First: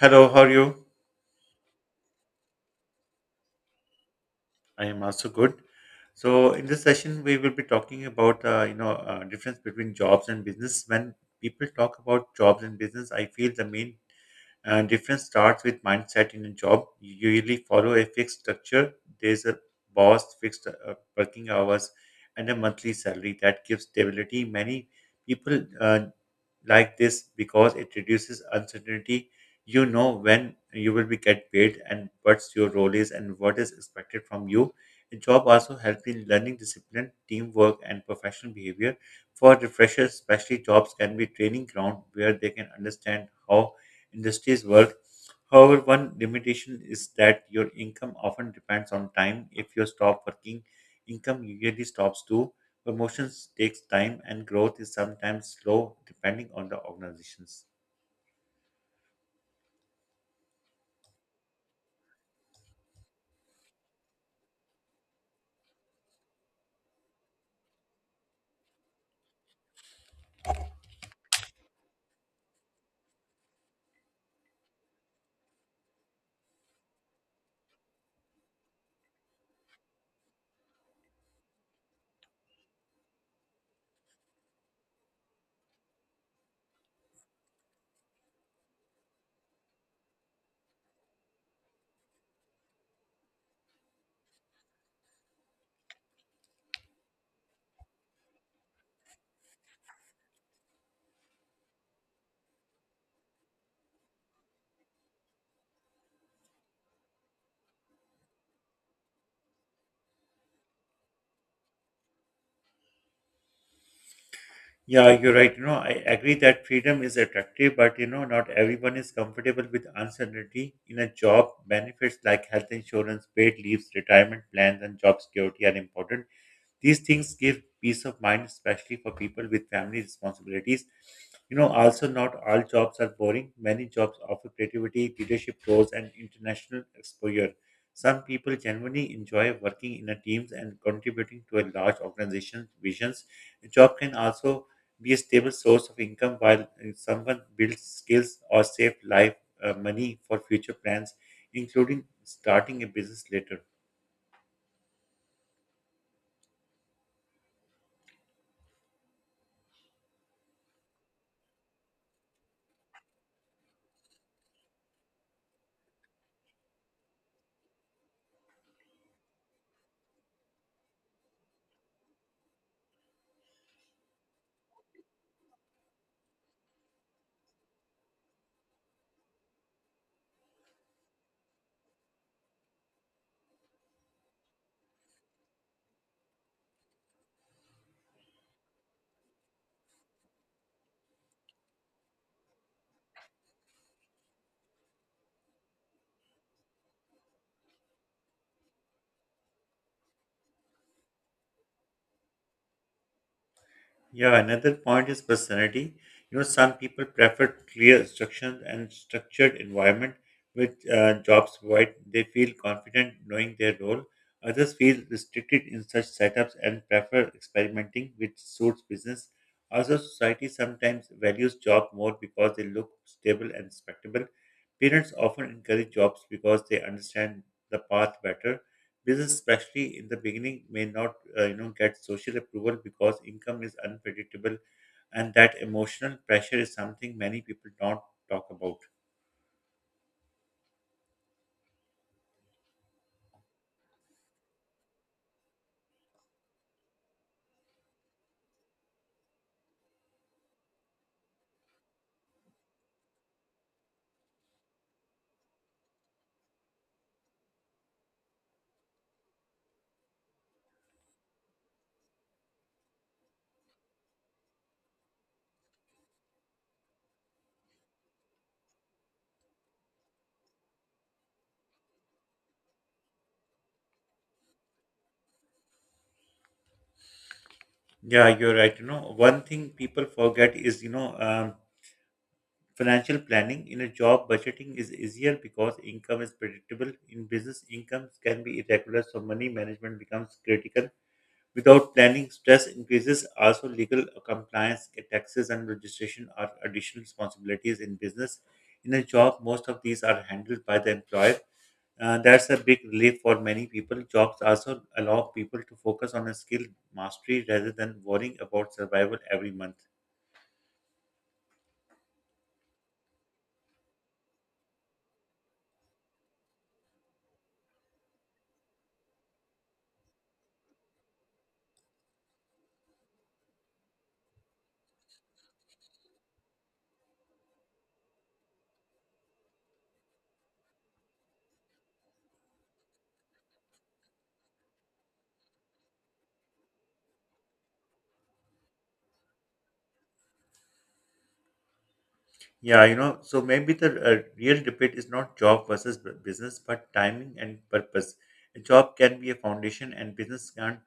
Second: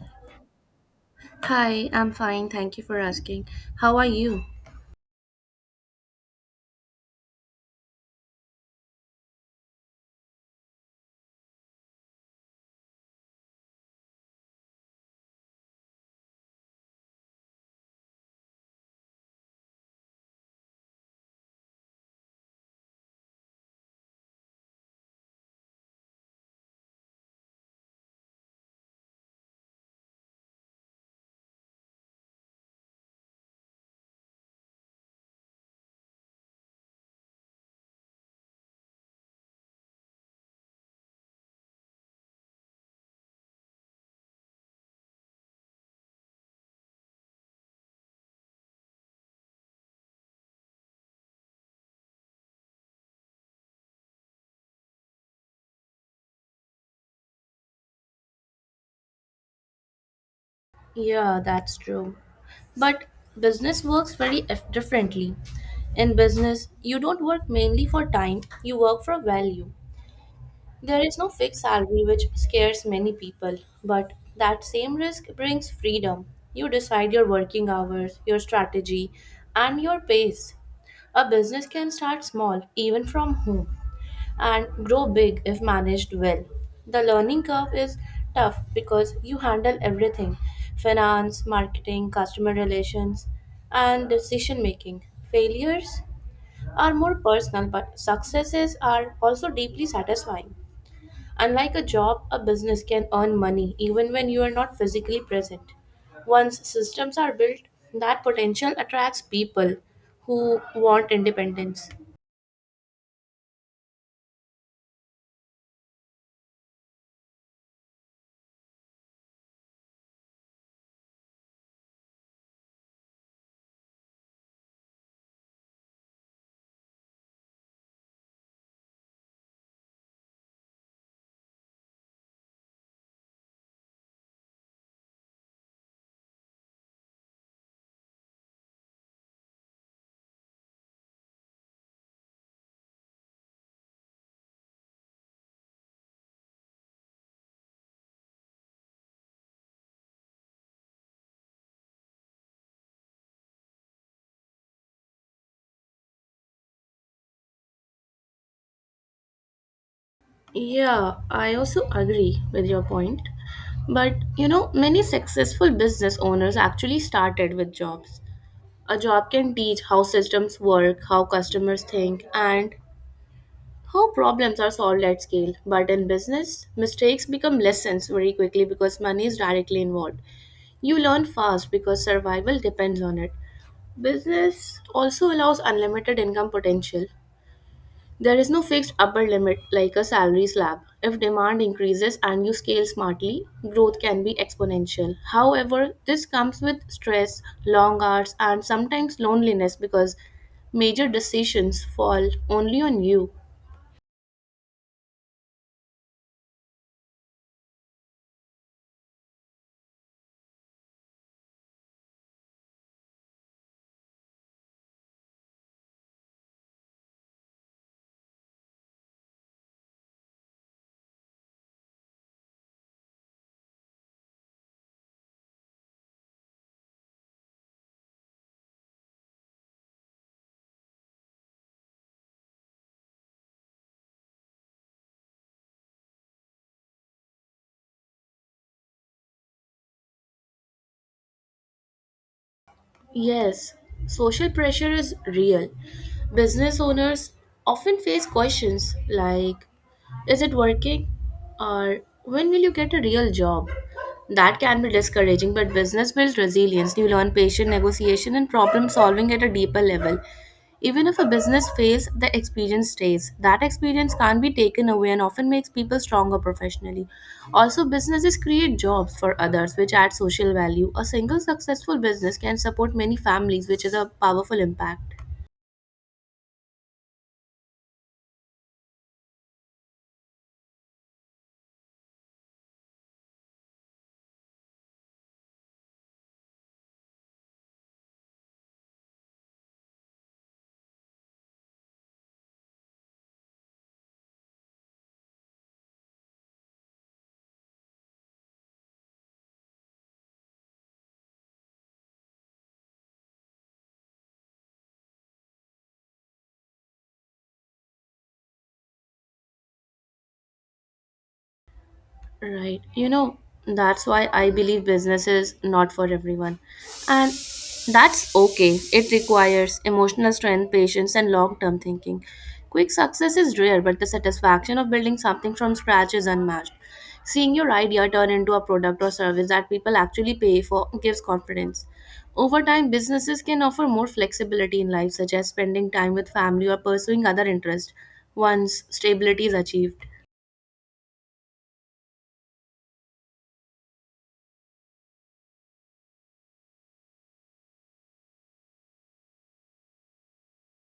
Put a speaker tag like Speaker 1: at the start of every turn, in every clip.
Speaker 1: Hello, how are you?
Speaker 2: Hi, I'm fine. Thank you for asking. How are you?
Speaker 1: I am also good. So, in this session, we will be talking about difference between jobs and business. When people talk about jobs and business, I feel the main difference starts with mindset in a job. You usually follow a fixed structure. There's a boss, fixed working hours, and a monthly salary that gives stability. Many people like this because it reduces uncertainty. You know when you will be get paid and what's your role is and what is expected from you. A job also helps in learning discipline, teamwork, and professional behavior. For the freshers, especially, jobs can be training ground where they can understand how industries work. However, one limitation is that your income often depends on time. If you stop working, income usually stops too. Promotions takes time and growth is sometimes slow depending on the organizations.
Speaker 2: Yeah, that's true. But business works very differently. In business, you don't work mainly for time, you work for value. There is no fixed salary, which scares many people, but that same risk brings freedom. You decide your working hours, your strategy, and your pace. A business can start small, even from home, and grow big if managed well. The learning curve is tough because you handle everything: finance, marketing, customer relations, and decision making. Failures are more personal, but successes are also deeply satisfying. Unlike a job, a business can earn money even when you are not physically present. Once systems are built, that potential attracts people who want independence.
Speaker 1: Yeah, you're right. I agree that freedom is attractive, but not everyone is comfortable with uncertainty in a job. Benefits like health insurance, paid leaves, retirement plans, and job security are important. These things give peace of mind, especially for people with family responsibilities. Also, not all jobs are boring. Many jobs offer creativity, leadership roles, and international exposure. Some people genuinely enjoy working in a teams and contributing to a large organization's visions. A job can also be a stable source of income while someone builds skills or save life money for future plans, including starting a business later.
Speaker 2: Yeah, I also agree with your point. But you know, many successful business owners actually started with jobs. A job can teach how systems work, how customers think, and how problems are solved at scale. But in business, mistakes become lessons very quickly because money is directly involved. You learn fast because survival depends on it. Business also allows unlimited income potential. There is no fixed upper limit like a salary slab. If demand increases and you scale smartly, growth can be exponential. However, this comes with stress, long hours, and sometimes loneliness because major decisions fall only on you.
Speaker 1: Yeah, another point is personality. Some people prefer clear instructions and structured environment, which jobs provide. They feel confident knowing their role. Others feel restricted in such setups and prefer experimenting, which suits business. Also, society sometimes values job more because they look stable and respectable. Parents often encourage jobs because they understand the path better. This, especially in the beginning, may not get social approval because income is unpredictable, and that emotional pressure is something many people don't talk about.
Speaker 2: Yes, social pressure is real. Business owners often face questions like, is it working? Or, when will you get a real job? That can be discouraging, but business builds resilience. You learn patient negotiation and problem solving at a deeper level. Even if a business fails, the experience stays. That experience can't be taken away and often makes people stronger professionally. Also, businesses create jobs for others, which add social value. A single successful business can support many families, which is a powerful impact.
Speaker 1: Yeah, you're right. One thing people forget is, financial planning. In a job, budgeting is easier because income is predictable. In business, incomes can be irregular, so money management becomes critical. Without planning, stress increases. Also, legal compliance, taxes, and registration are additional responsibilities in business. In a job, most of these are handled by the employer. That's a big relief for many people. Jobs also allow people to focus on a skill mastery rather than worrying about survival every month.
Speaker 2: Right. You know, that's why I believe business is not for everyone. And that's okay. It requires emotional strength, patience, and long term thinking. Quick success is rare, but the satisfaction of building something from scratch is unmatched. Seeing your idea turn into a product or service that people actually pay for gives confidence. Over time, businesses can offer more flexibility in life, such as spending time with family or pursuing other interests once stability is achieved.
Speaker 1: Yeah, so maybe the real debate is not job versus business, but timing and purpose. A job can be a foundation, and business can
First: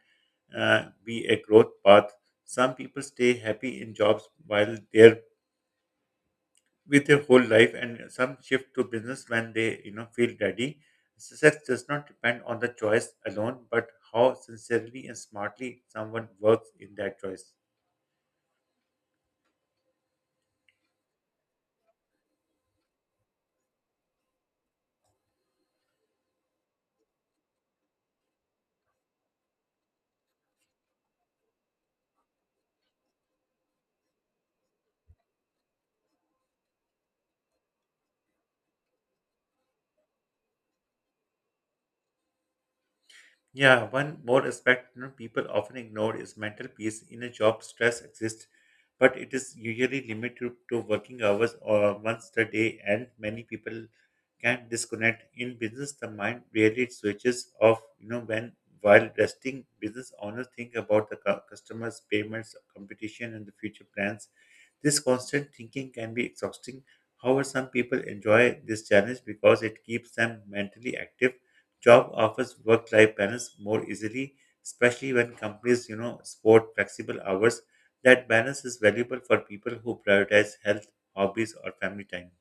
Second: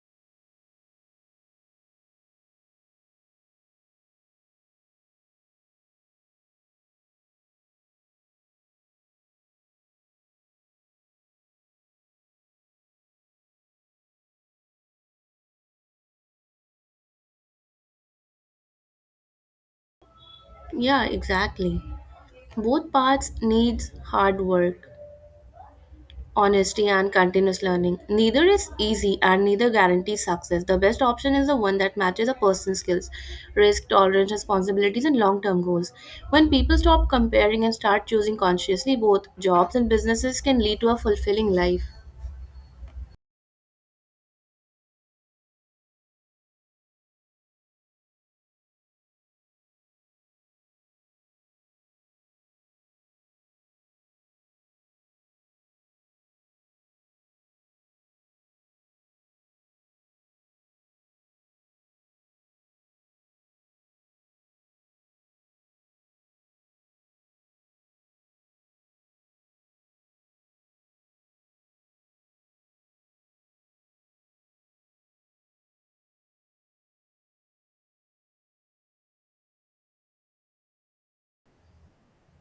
Speaker 1: be a growth path. Some people stay happy in jobs while they're with their whole life, and some shift to business when they, feel ready. Success does not depend on the choice alone, but how sincerely and smartly someone works in that choice.
Speaker 2: Yeah, exactly. Both paths needs hard work, honesty, and continuous learning. Neither is easy and neither guarantees success. The best option is the one that matches a person's skills, risk tolerance, responsibilities, and long-term goals. When people stop comparing and start choosing consciously, both jobs and businesses can lead to a fulfilling life.
Speaker 1: Yeah, one more aspect, people often ignore is mental peace. In a job, stress exists, but it is usually limited to working hours or once a day, and many people can disconnect. In business, the mind rarely switches off. When while resting, business owners think about the customers, payments, competition, and the future plans. This constant thinking can be exhausting. However, some people enjoy this challenge because it keeps them mentally active. Job offers work-life balance more easily, especially when companies, support flexible hours. That balance is valuable for people who prioritize health, hobbies, or family time.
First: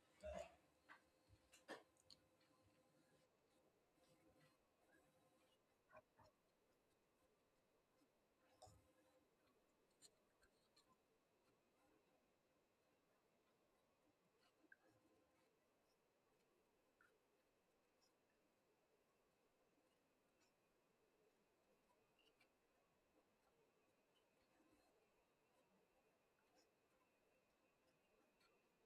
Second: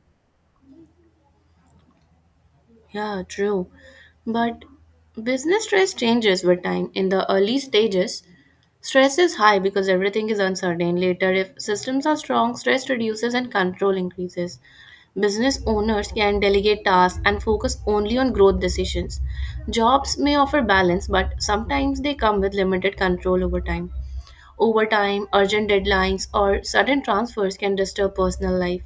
Speaker 2: Yeah, true. But business stress changes with time. In the early stages, stress is high because everything is uncertain. Later, if systems are strong, stress reduces and control increases. Business owners can delegate tasks and focus only on growth decisions. Jobs may offer balance, but sometimes they come with limited control over time. Overtime, urgent deadlines, or sudden transfers can disturb personal life.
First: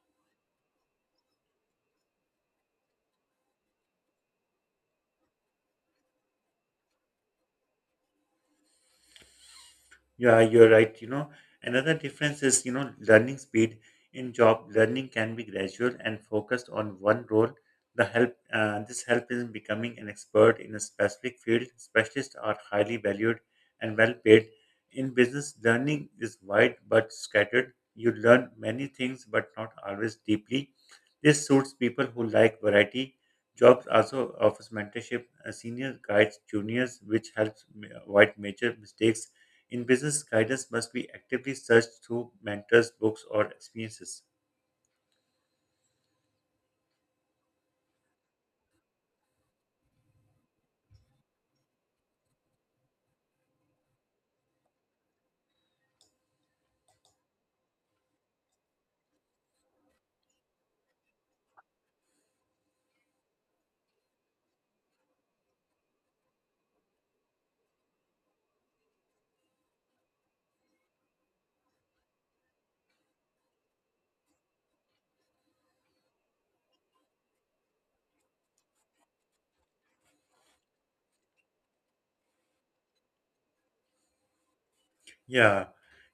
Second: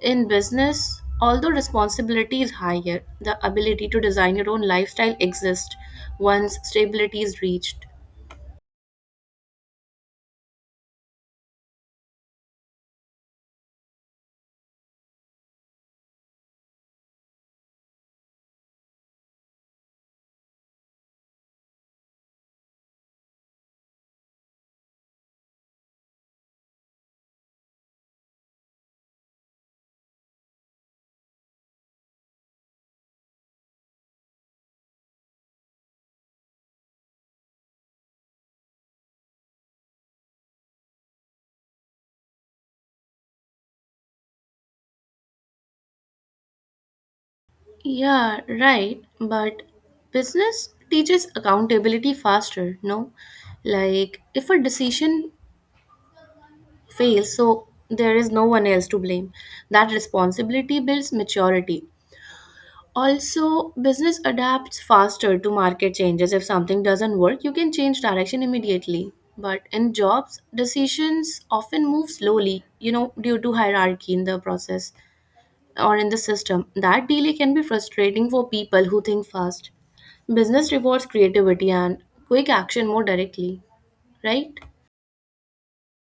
Speaker 2: In business, although responsibility is higher, the ability to design your own lifestyle exists once stability is reached.
Speaker 1: Yeah, you're right. Another difference is, learning speed. In job, learning can be gradual and focused on one role. The help this help in becoming an expert in a specific field. Specialists are highly valued and well paid. In business, learning is wide but scattered. You learn many things but not always deeply. This suits people who like variety. Jobs also offers mentorship. Senior guides juniors, which helps avoid major mistakes. In business, guidance must be actively searched through mentors, books, or experiences.
Speaker 2: Yeah, right. But business teaches accountability faster, no? Like, if a decision fails, so there is no one else to blame. That responsibility builds maturity. Also, business adapts faster to market changes. If something doesn't work, you can change direction immediately. But in jobs, decisions often move slowly, you know, due to hierarchy in the process or in the system. That delay can be frustrating for people who think fast. Business rewards creativity and quick action more directly, right?
Speaker 1: Yeah,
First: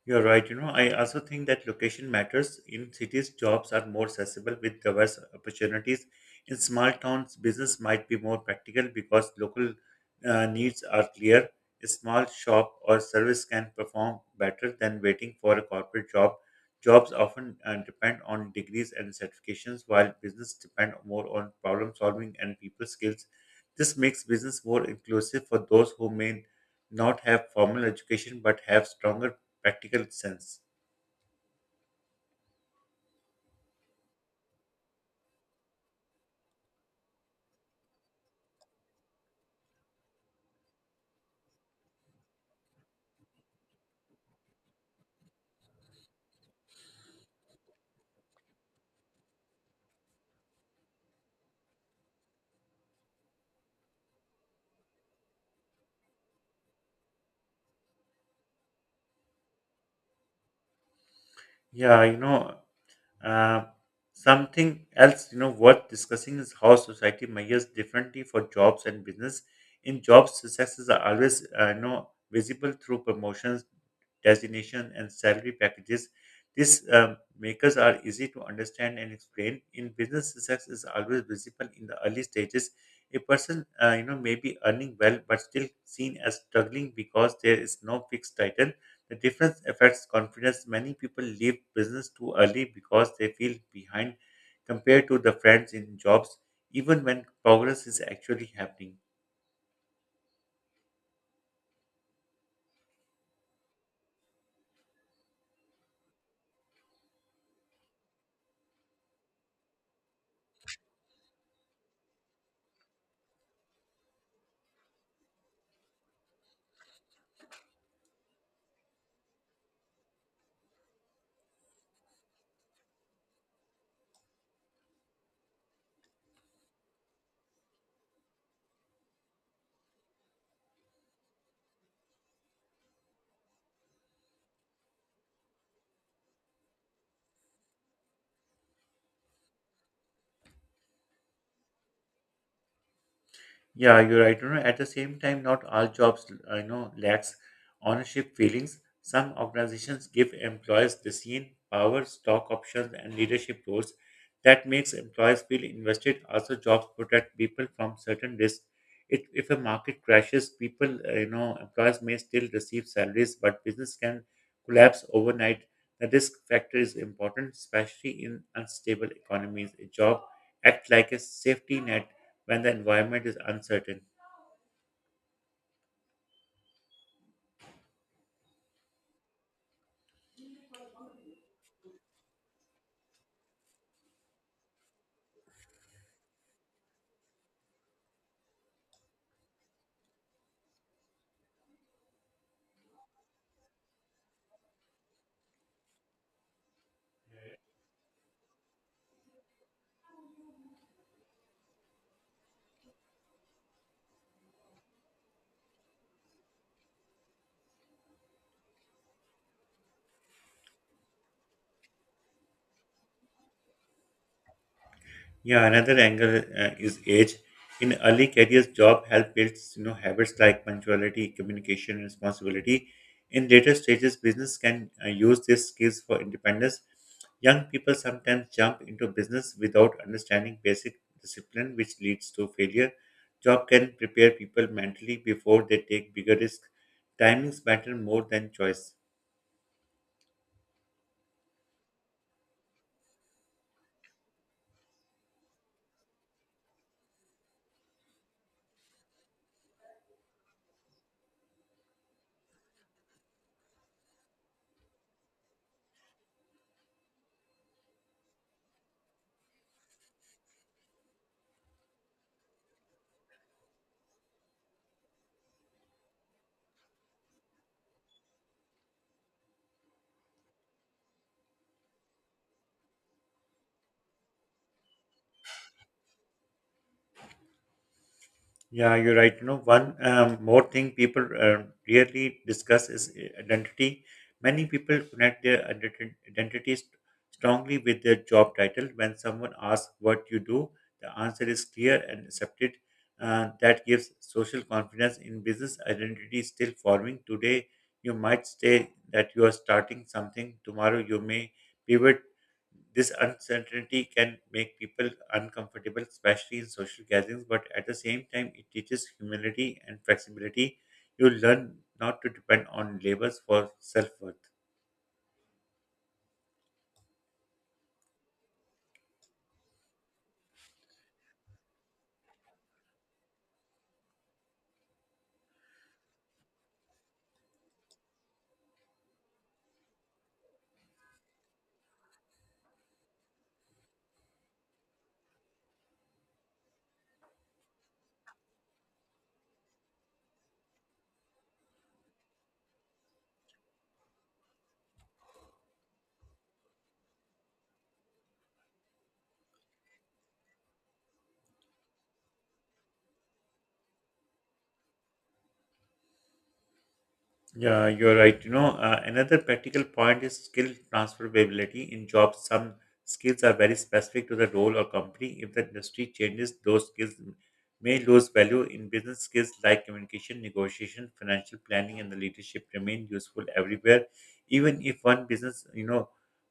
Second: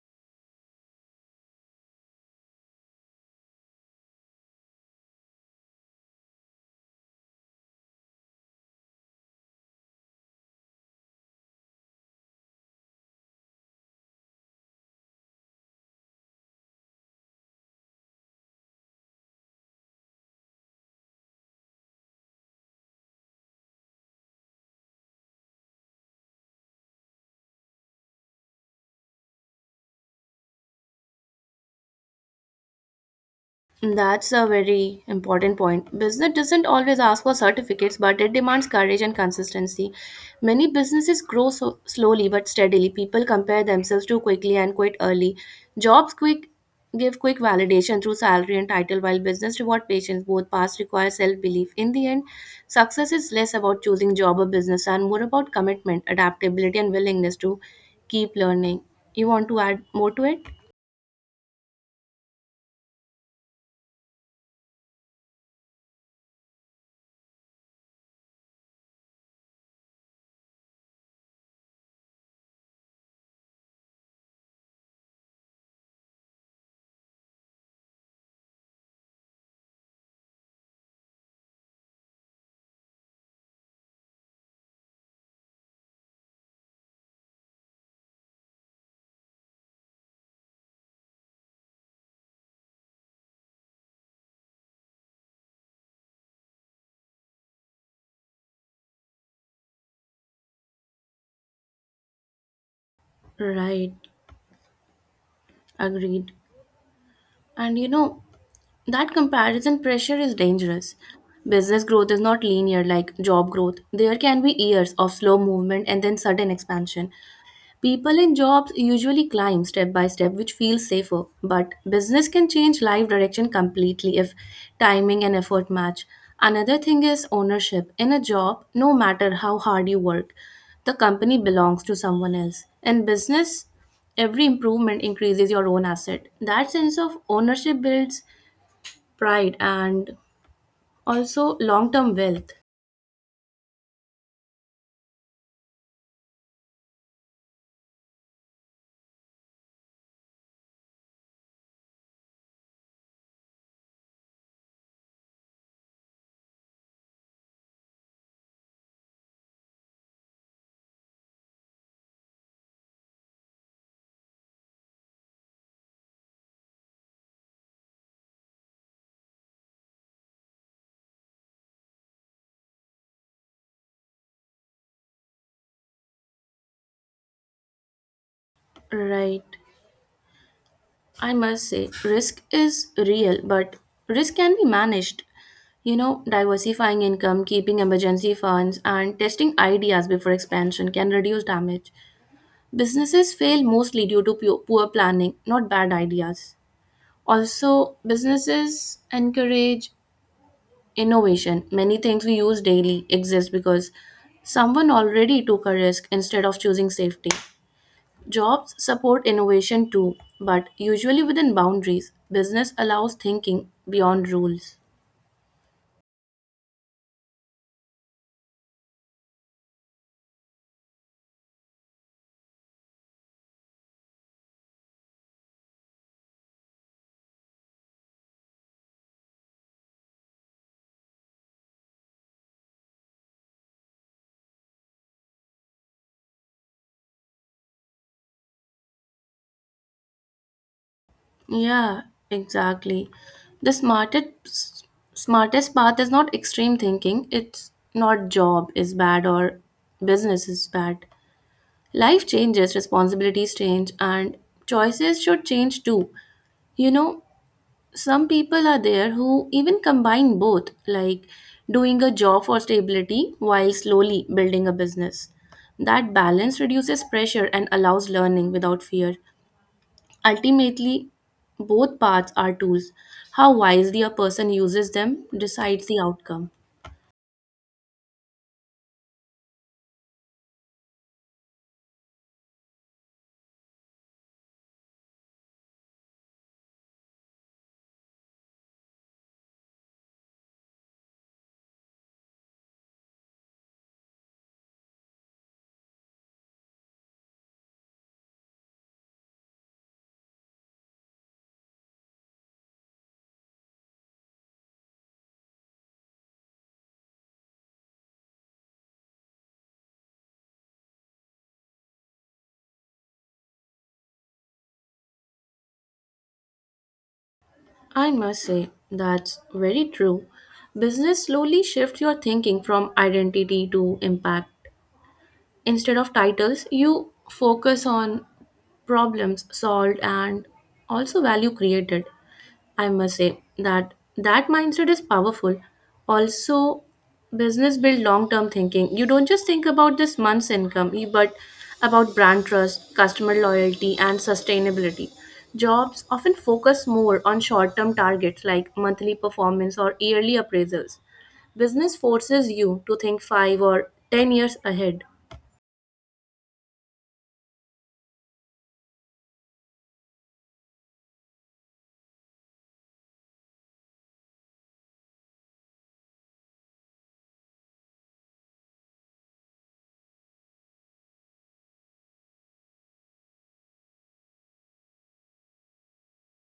Speaker 1: you're right. I also think that location matters. In cities, jobs are more accessible with diverse opportunities. In small towns, business might be more practical because local needs are clear. A small shop or service can perform better than waiting for a corporate job. Jobs often depend on degrees and certifications, while business depend more on problem solving and people skills. This makes business more inclusive for those who may not have formal education but have stronger practical sense.
Speaker 2: That's a very important point. Business doesn't always ask for certificates, but it demands courage and consistency. Many businesses grow so slowly but steadily. People compare themselves too quickly and quit early. Jobs quick give quick validation through salary and title, while business reward patience. Both paths require self-belief. In the end, success is less about choosing job or business and more about commitment, adaptability, and willingness to keep learning. You want to add more to it?
Speaker 1: Yeah, you know, Uh, Something else, worth discussing is how society measures differently for jobs and business. In jobs, successes are always, visible through promotions, designation, and salary packages. These makers are easy to understand and explain. In business, success is always visible in the early stages. A person, may be earning well but still seen as struggling because there is no fixed title. The difference affects confidence. Many people leave business too early because they feel behind compared to the friends in jobs, even when progress is actually happening.
Speaker 2: Right, agreed. And you know, that comparison pressure is dangerous. Business growth is not linear like job growth. There can be years of slow movement and then sudden expansion. People in jobs usually climb step by step, which feels safer. But business can change life direction completely if timing and effort match. Another thing is ownership. In a job, no matter how hard you work, the company belongs to someone else. In business, every improvement increases your own asset. That sense of ownership builds pride and also long term wealth.
Speaker 1: Yeah, you're right. At the same time, not all jobs, lacks ownership feelings. Some organizations give employees the scene, power, stock options, and leadership roles. That makes employees feel invested. Also, jobs protect people from certain risks. It, if a market crashes, people, employees may still receive salaries, but business can collapse overnight. The risk factor is important, especially in unstable economies. A job acts like a safety net when the environment is uncertain.
Speaker 2: Right. I must say, risk is real, but risk can be managed. You know, diversifying income, keeping emergency funds, and testing ideas before expansion can reduce damage. Businesses fail mostly due to poor planning, not bad ideas. Also, businesses encourage innovation. Many things we use daily exist because someone already took a risk instead of choosing safety. Jobs support innovation too, but usually within boundaries. Business allows thinking beyond rules.
Speaker 1: Yeah, another angle is age. In early careers, job help builds, you know, habits like punctuality, communication, responsibility. In later stages, business can use these skills for independence. Young people sometimes jump into business without understanding basic discipline, which leads to failure. Job can prepare people mentally before they take bigger risks. Timings matter more than choice.
Speaker 2: Yeah, exactly. The smartest path is not extreme thinking. It's not job is bad or business is bad. Life changes, responsibilities change, and choices should change too. You know, some people are there who even combine both, like doing a job for stability while slowly building a business. That balance reduces pressure and allows learning without fear. Ultimately, both paths are tools. How wisely a person uses them decides the outcome.
Speaker 1: Yeah, you're right. One more thing people rarely discuss is identity. Many people connect their identities strongly with their job title. When someone asks what you do, the answer is clear and accepted. That gives social confidence. In business, identity is still forming. Today, you might say that you are starting something. Tomorrow, you may pivot. This uncertainty can make people uncomfortable, especially in social gatherings, but at the same time, it teaches humility and flexibility. You learn not to depend on labels for self worth.
Speaker 2: I must say, that's very true. Business slowly shifts your thinking from identity to impact. Instead of titles, you focus on problems solved and also value created. I must say that that mindset is powerful. Also, business build long term thinking. You don't just think about this month's income, but about brand trust, customer loyalty, and sustainability. Jobs often focus more on short term targets like monthly performance or yearly appraisals. Business forces you to think 5 or 10 years ahead.
Speaker 1: Yeah, you're right. Another practical point is skill transferability in jobs. Some skills are very specific to the role or company. If the industry changes, those skills may lose value. In business, skills like communication, negotiation, financial planning, and the leadership remain useful everywhere. Even if one business, you know,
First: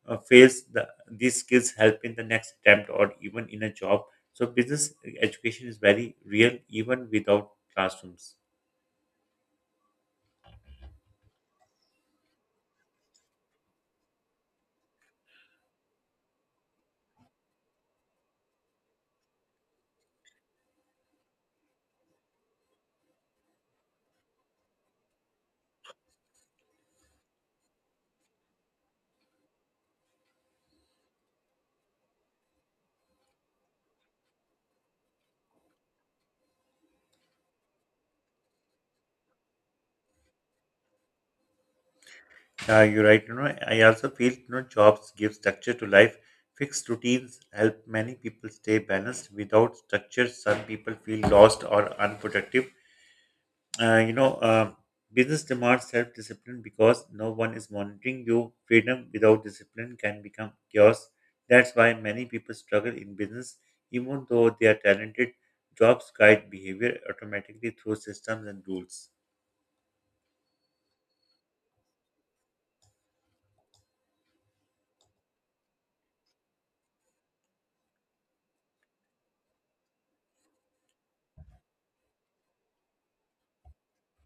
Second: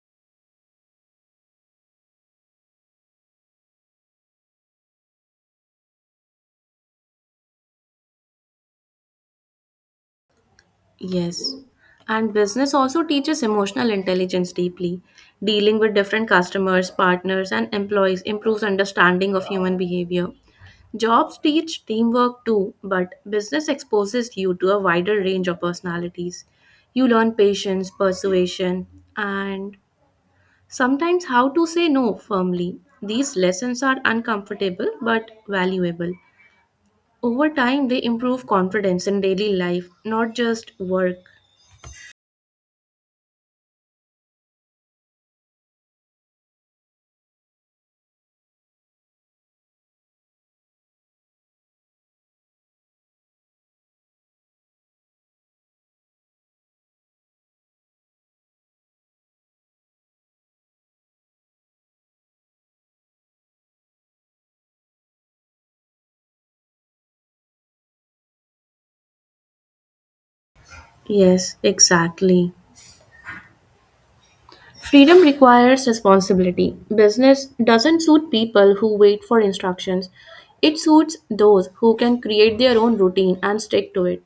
Speaker 1: uh, fails, these skills help in the next attempt or even in a job. So, business education is very real, even without classrooms.
Speaker 2: Yes. And business also teaches emotional intelligence deeply. Dealing with different customers, partners, and employees improves understanding of human behavior. Jobs teach teamwork too, but business exposes you to a wider range of personalities. You learn patience, persuasion, and sometimes how to say no firmly. These lessons are uncomfortable but valuable. Over time, they improve confidence in daily life, not just work.
Speaker 1: Yeah, you're right. I also feel, you know, jobs give structure to life. Fixed routines help many people stay balanced. Without structure, some people feel lost or unproductive. Uh, you know, um business demands self-discipline because no one is monitoring you. Freedom without discipline can become chaos. That's why many people struggle in business, even though they are talented. Jobs guide behavior automatically through systems and rules.
Speaker 2: Yes, exactly. Freedom requires responsibility. Business doesn't suit people who wait for instructions. It suits those who can create their own routine and stick to it.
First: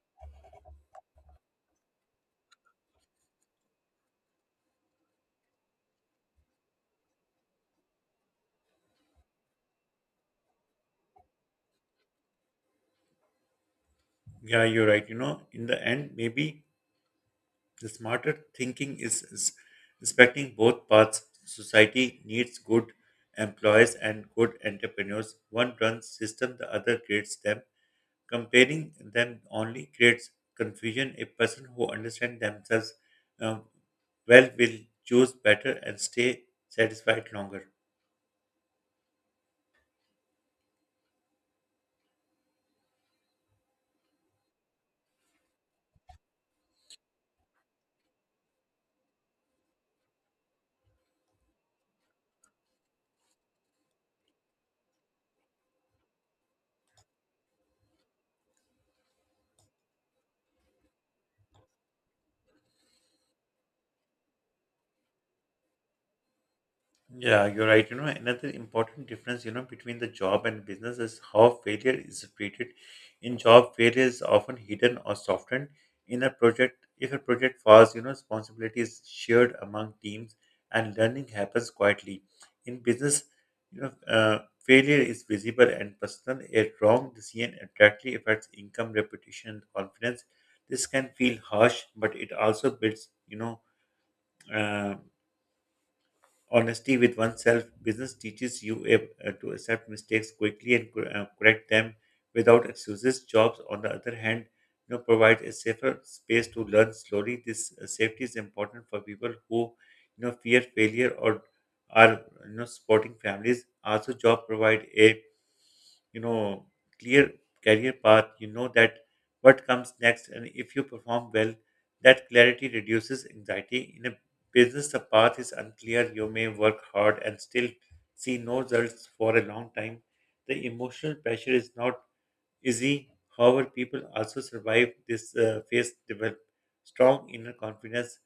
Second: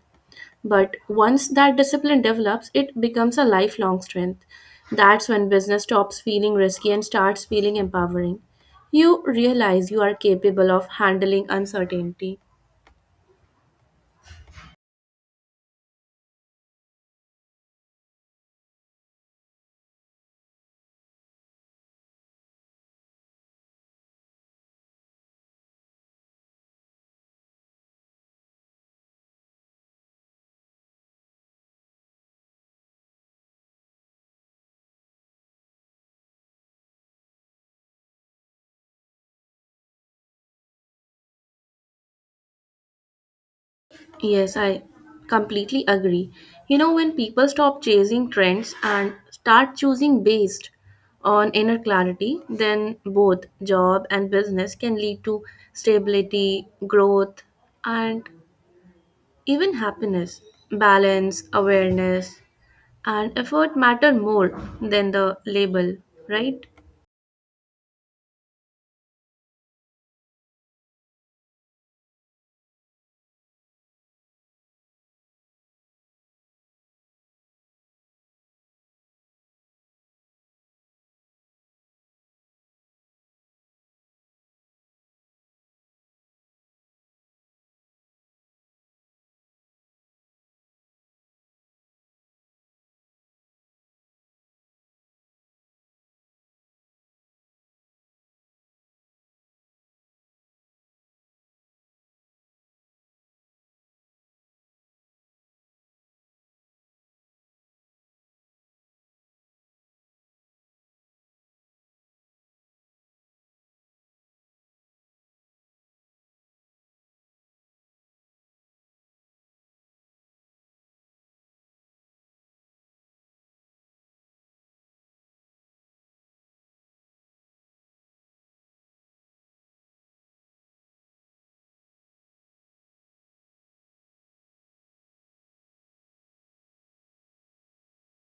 Speaker 2: But once that discipline develops, it becomes a lifelong strength. That's when business stops feeling risky and starts feeling empowering. You realize you are capable of handling uncertainty.
Speaker 1: Yeah, you're right. In the end, maybe the smarter thinking is respecting both paths. Society needs good employees and good entrepreneurs. One runs system, the other creates them. Comparing them only creates confusion. A person who understands themselves um, well will choose better and stay satisfied longer.
Speaker 2: Yes, I completely agree. You know, when people stop chasing trends and start choosing based on inner clarity, then both job and business can lead to stability, growth, and even happiness. Balance, awareness, and effort matter more than the label, right?
Speaker 1: Yeah, you're right. Another important difference, between the job and business is how failure is treated. In job, failure is often hidden or softened. In a project, if a project falls, responsibility is shared among teams and learning happens quietly. In business, you know, uh, failure is visible and personal. A wrong decision directly affects income, reputation, and confidence. This can feel harsh, but it also builds, uh, honesty with oneself. Business teaches you to accept mistakes quickly and correct them without excuses. Jobs, on the other hand, provide a safer space to learn slowly. This safety is important for people who, fear failure or are, you know, supporting families. Also, job provide a you know clear career path, that what comes next, and if you perform well, that clarity reduces anxiety. In a business, the path is unclear. You may work hard and still see no results for a long time. The emotional pressure is not easy. However, people also survive this phase develop strong inner confidence.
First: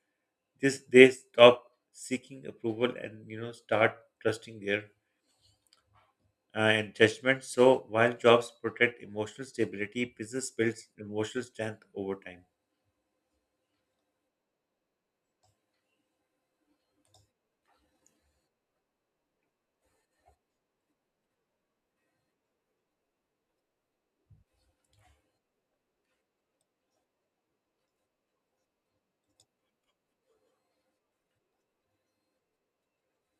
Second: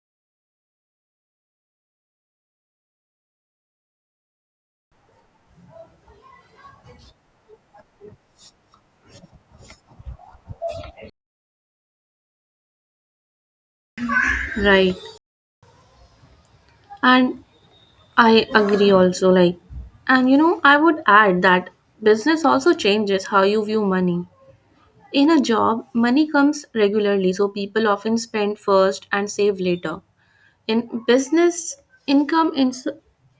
Speaker 1: This they stop seeking approval and start trusting their and judgment. So while jobs protect emotional stability, business builds emotional strength over time.
Speaker 2: Right. And I agree also, like, and you know, I would add that business also changes how you view money. In a job, money comes regularly, so people often spend first and save later. In business, income ins-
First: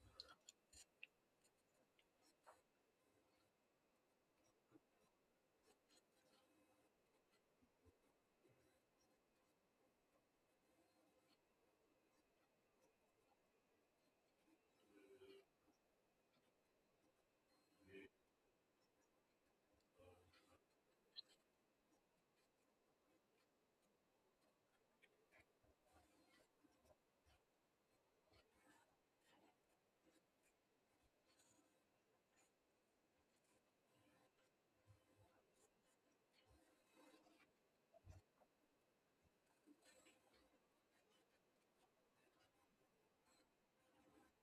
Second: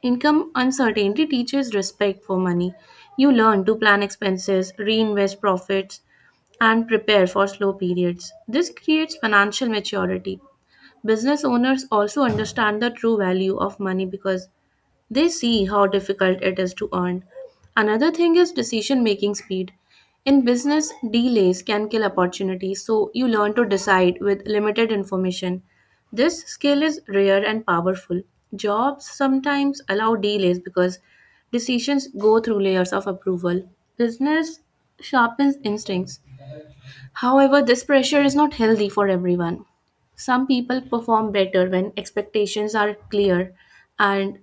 Speaker 2: income uncertainty teaches respect for money. You learn to plan expenses, reinvest profits, and prepare for slow periods. This creates financial maturity. Business owners also understand the true value of money because they see how difficult it is to earn. Another thing is decision making speed. In business, delays can kill opportunities, so you learn to decide with limited information. This skill is rare and powerful. Jobs sometimes allow delays because decisions go through layers of approval. Business sharpens instincts. However, this pressure is not healthy for everyone. Some people perform better when expectations are clear and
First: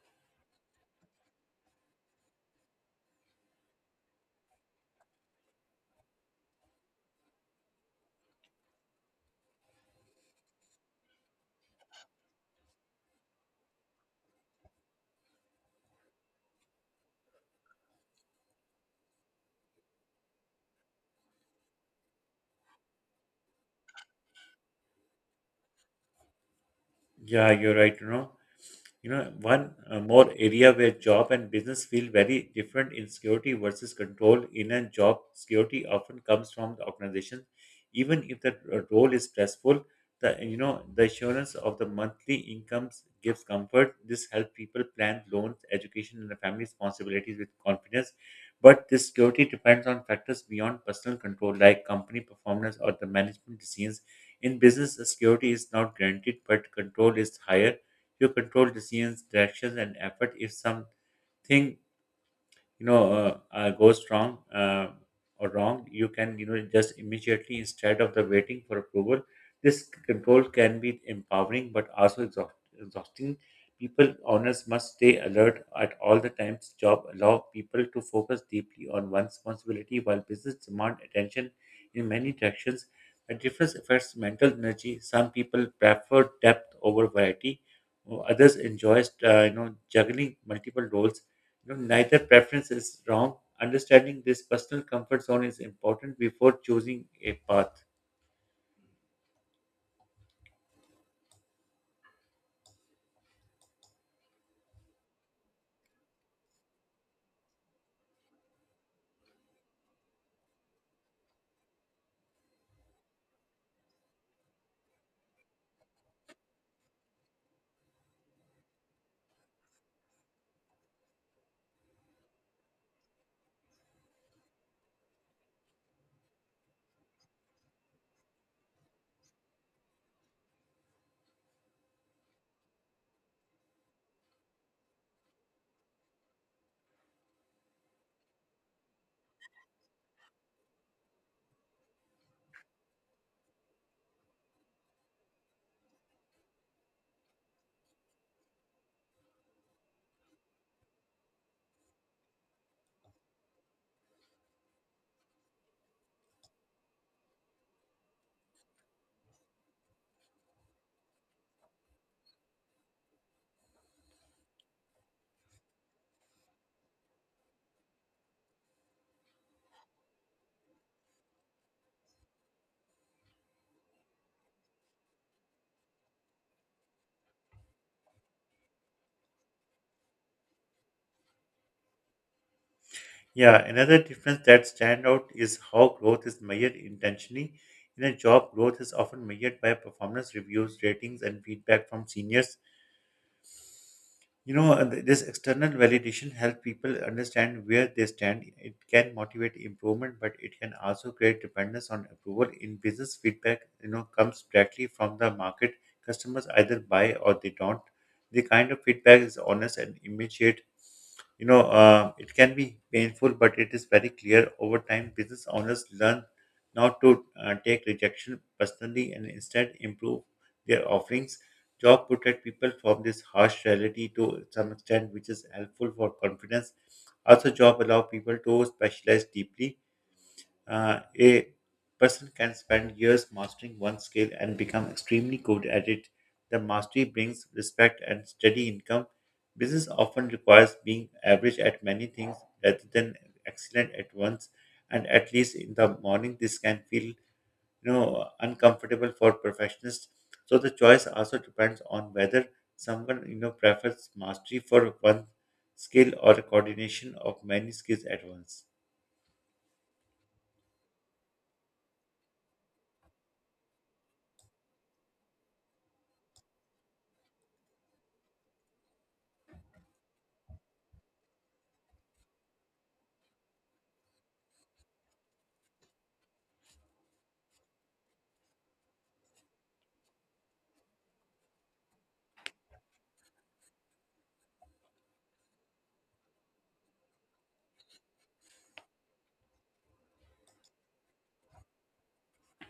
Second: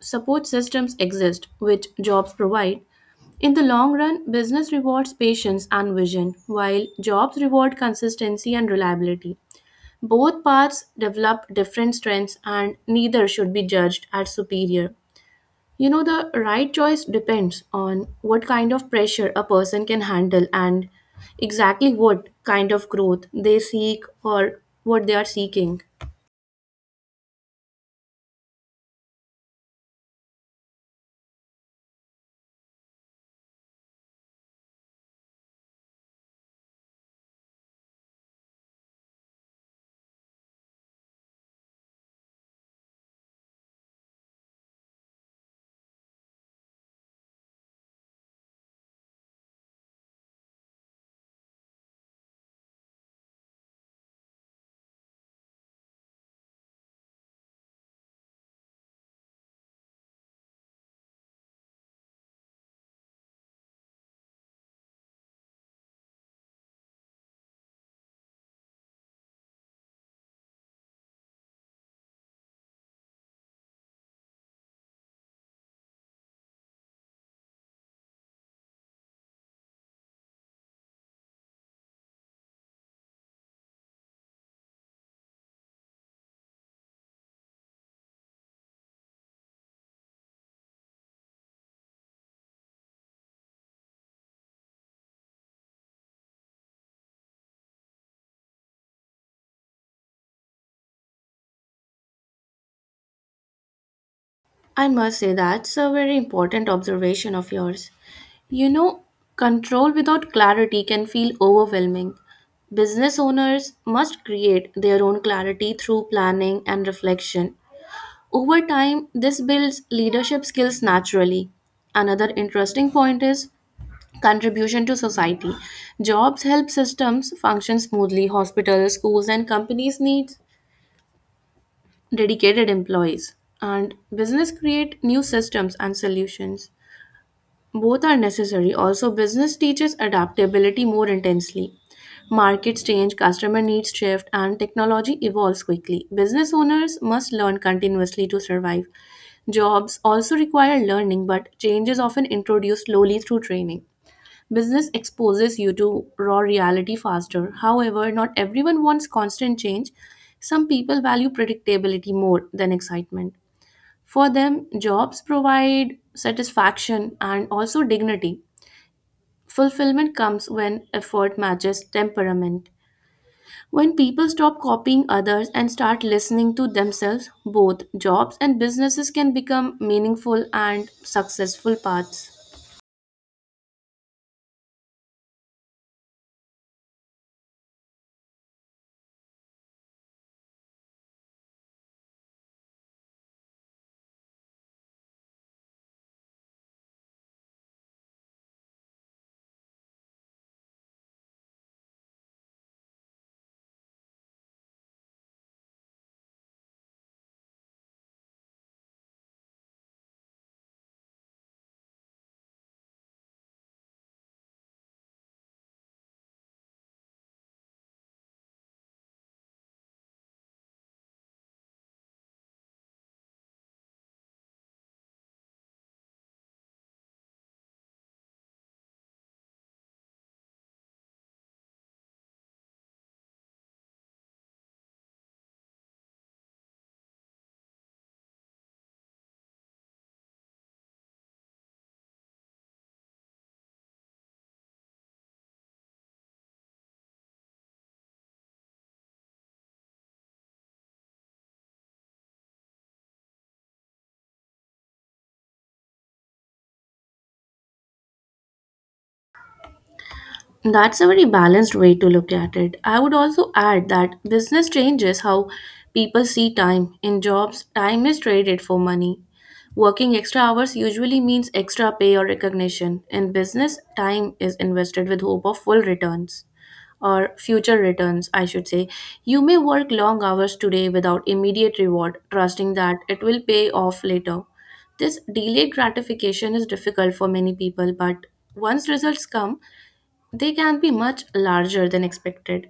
Speaker 2: support systems exist, which jobs provide. In the long run, business rewards patience and vision, while jobs reward consistency and reliability. Both paths develop different strengths, and neither should be judged as superior. You know, the right choice depends on what kind of pressure a person can handle and exactly what kind of growth they seek or what they are seeking.
Speaker 1: Yeah, you're right. One more area where job and business feel very different in security versus control. In a job, security often comes from the organization. Even if the role is stressful, the you know the assurance of the monthly incomes gives comfort. This helps people plan loans, education, and the family responsibilities with confidence. But this security depends on factors beyond personal control, like company performance or the management decisions. In business, the security is not guaranteed, but control is higher. You control decisions, directions, and effort. If something goes wrong or wrong you can just immediately instead of the waiting for approval. This control can be empowering but also exhausting. People owners must stay alert at all the times. Job allow people to focus deeply on one responsibility while business demand attention in many directions. The difference affects mental energy. Some people prefer depth over variety while others enjoy juggling multiple roles. Neither preference is wrong. Understanding this personal comfort zone is important before choosing a path.
Speaker 2: I must say that's a very important observation of yours. You know, control without clarity can feel overwhelming. Business owners must create their own clarity through planning and reflection. Over time, this builds leadership skills naturally. Another interesting point is contribution to society. Jobs help systems function smoothly. Hospitals, schools, and companies need dedicated employees. And business create new systems and solutions. Both are necessary. Also, business teaches adaptability more intensely. Markets change, customer needs shift, and technology evolves quickly. Business owners must learn continuously to survive. Jobs also require learning, but change is often introduced slowly through training. Business exposes you to raw reality faster. However, not everyone wants constant change. Some people value predictability more than excitement. For them, jobs provide satisfaction and also dignity. Fulfillment comes when effort matches temperament. When people stop copying others and start listening to themselves, both jobs and businesses can become meaningful and successful paths.
Speaker 1: Yeah, another difference that stand out is how growth is measured intentionally. In a job, growth is often measured by performance reviews, ratings, and feedback from seniors. This external validation helps people understand where they stand. It can motivate improvement, but it can also create dependence on approval. In business, feedback, comes directly from the market. Customers either buy or they don't. The kind of feedback is honest and immediate. It can be painful, but it is very clear over time. Business owners learn not to take rejection personally and instead improve their offerings. Job protect people from this harsh reality to some extent, which is helpful for confidence. Also, job allow people to specialize deeply. A person can spend years mastering one skill and become extremely good at it. The mastery brings respect and steady income. Business often requires being average at many things rather than excellent at once, and at least in the morning, this can feel uncomfortable for perfectionists. So the choice also depends on whether someone prefers mastery for one skill or coordination of many skills at once.
Speaker 2: That's a very balanced way to look at it. I would also add that business changes how people see time. In jobs, time is traded for money. Working extra hours usually means extra pay or recognition. In business, time is invested with hope of full returns, or future returns, I should say. You may work long hours today without immediate reward, trusting that it will pay off later. This delayed gratification is difficult for many people, but once results come, they can be much larger than expected.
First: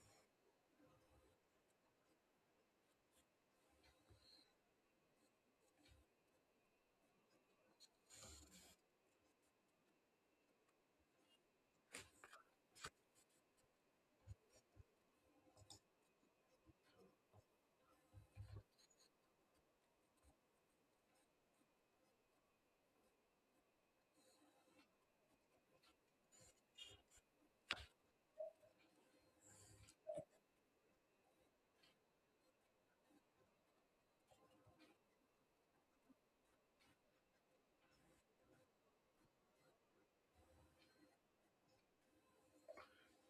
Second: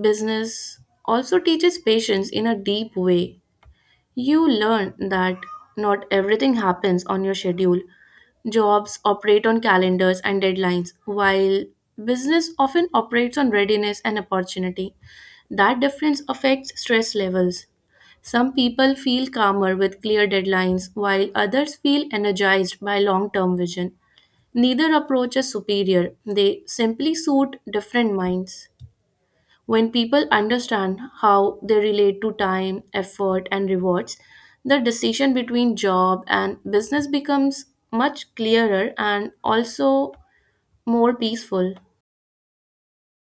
Speaker 2: Business also teaches patience in a deep way. You learn that not everything happens on your schedule. Jobs operate on calendars and deadlines, while business often operates on readiness and opportunity. That difference affects stress levels. Some people feel calmer with clear deadlines, while others feel energized by long term vision. Neither approach is superior, they simply suit different minds. When people understand how they relate to time, effort, and rewards, the decision between job and business becomes much clearer and also more peaceful.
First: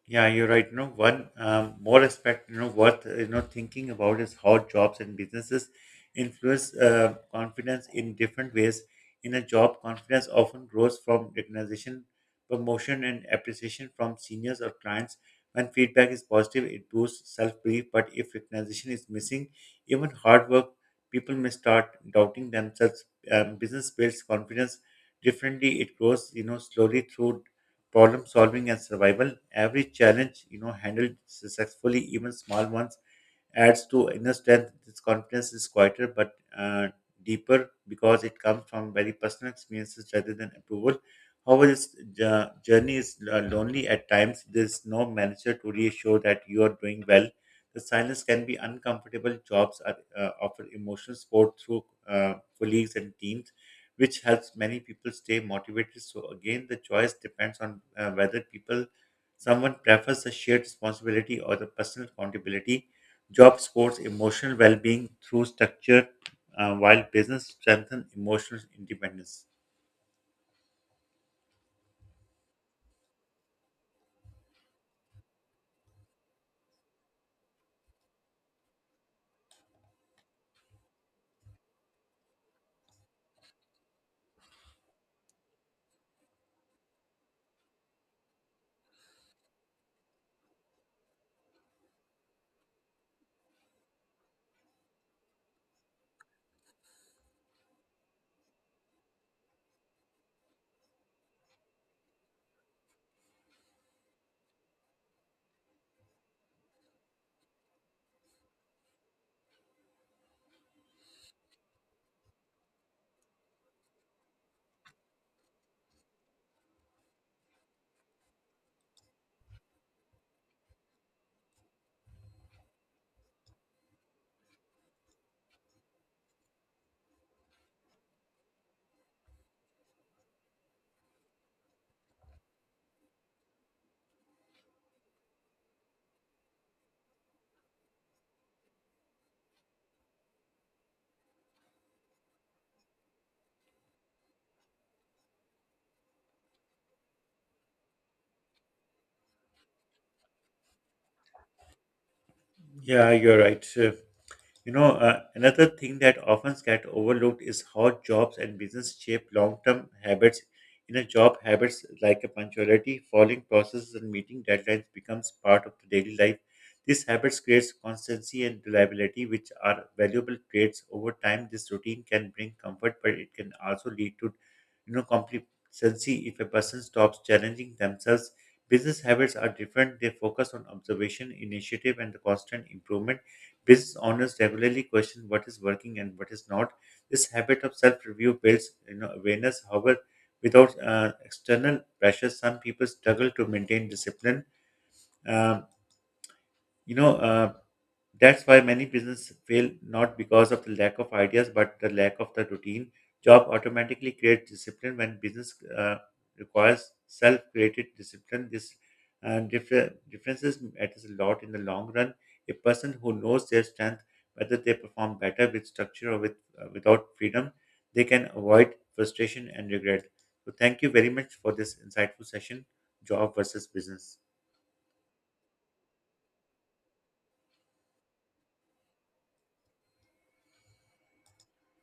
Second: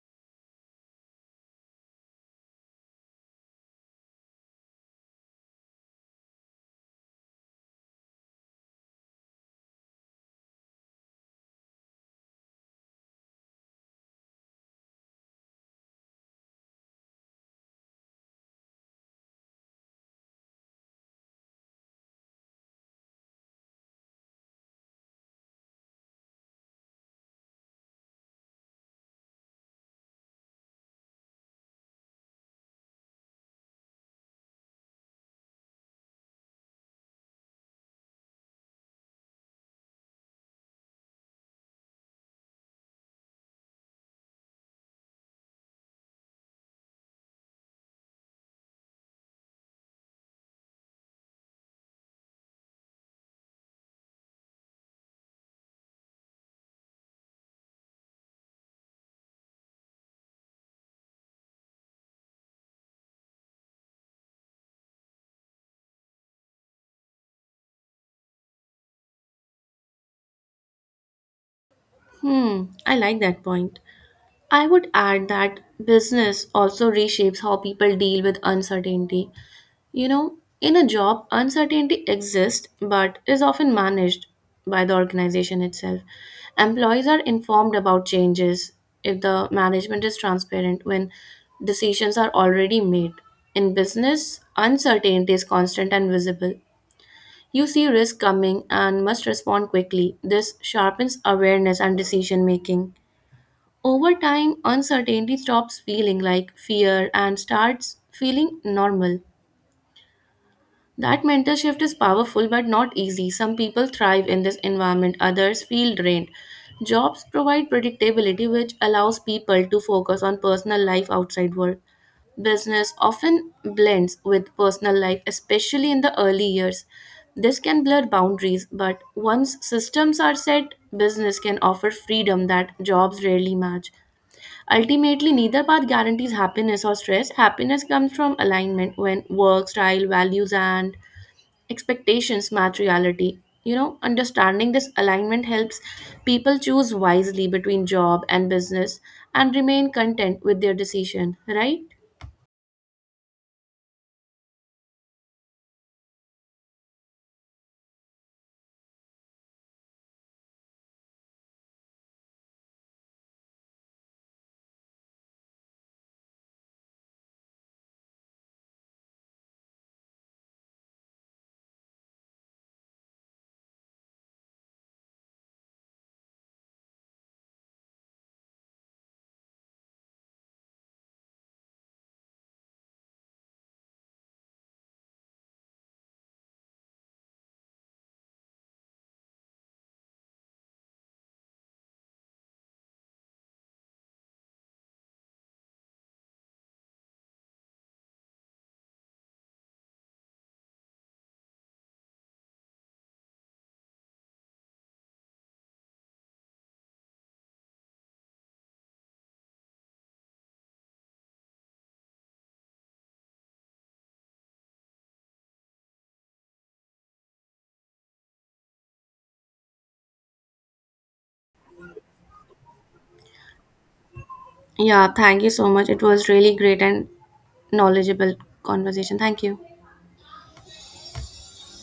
Speaker 1: Yeah, you're right. You know, one more aspect, worth thinking about is how jobs and businesses influence confidence in different ways. In a job, confidence often grows from recognition, promotion, and appreciation from seniors or clients. When feedback is positive, it boosts self-belief. But if recognition is missing, even hard work, people may start doubting themselves. Business builds confidence differently. It grows, slowly through problem solving and survival. Every challenge handled successfully, even small ones, adds to inner strength. This confidence is quieter but deeper because it comes from very personal experiences rather than approval. However, this journey is lonely at times. There's no manager to reassure that you are doing well. The silence can be uncomfortable. Jobs are, offer emotional support through colleagues and teams, which helps many people stay motivated. So again, the choice depends on whether people someone prefers the shared responsibility or the personal accountability. Job supports emotional well-being through structure, while business strengthens emotional independence.
Speaker 2: Hmm, I like that point. I would add that business also reshapes how people deal with uncertainty. You know, in a job, uncertainty exists but is often managed by the organization itself. Employees are informed about changes if the management is transparent when decisions are already made. In business, uncertainty is constant and visible. You see risk coming and must respond quickly. This sharpens awareness and decision making. Over time, uncertainty stops feeling like fear and starts feeling normal. That mental shift is powerful but not easy. Some people thrive in this environment, others feel drained. Jobs provide predictability, which allows people to focus on personal life outside work. Business often blends with personal life, especially in the early years. This can blur boundaries, but once systems are set, business can offer freedom that jobs rarely match. Ultimately, neither path guarantees happiness or stress. Happiness comes from alignment when work, style, values, and expectations match reality. You know, understanding this alignment helps people choose wisely between job and business and remain content with their decision, right?
Speaker 1: Yeah, you're right. Another thing that often gets overlooked is how jobs and business shape long-term habits. In a job, habits like a punctuality, following processes, and meeting deadlines becomes part of the daily life. These habits creates constancy and reliability, which are valuable traits. Over time, this routine can bring comfort, but it can also lead to, complacency if a person stops challenging themselves. Business habits are different. They focus on observation, initiative, and the constant improvement. Business owners regularly question what is working and what is not. This habit of self-review builds, awareness. However, without external pressure, some people struggle to maintain discipline. Um, you know uh, that's why many businesses fail, not because of the lack of ideas but the lack of the routine. Job automatically creates discipline when business uh, requires self-created discipline. This differences matters a lot in the long run. A person who knows their strength, whether they perform better with structure or with without freedom, they can avoid frustration and regret. So thank you very much for this insightful session, job versus business.
Speaker 2: Yeah, thank you so much. It was really great and knowledgeable conversation. Thank you.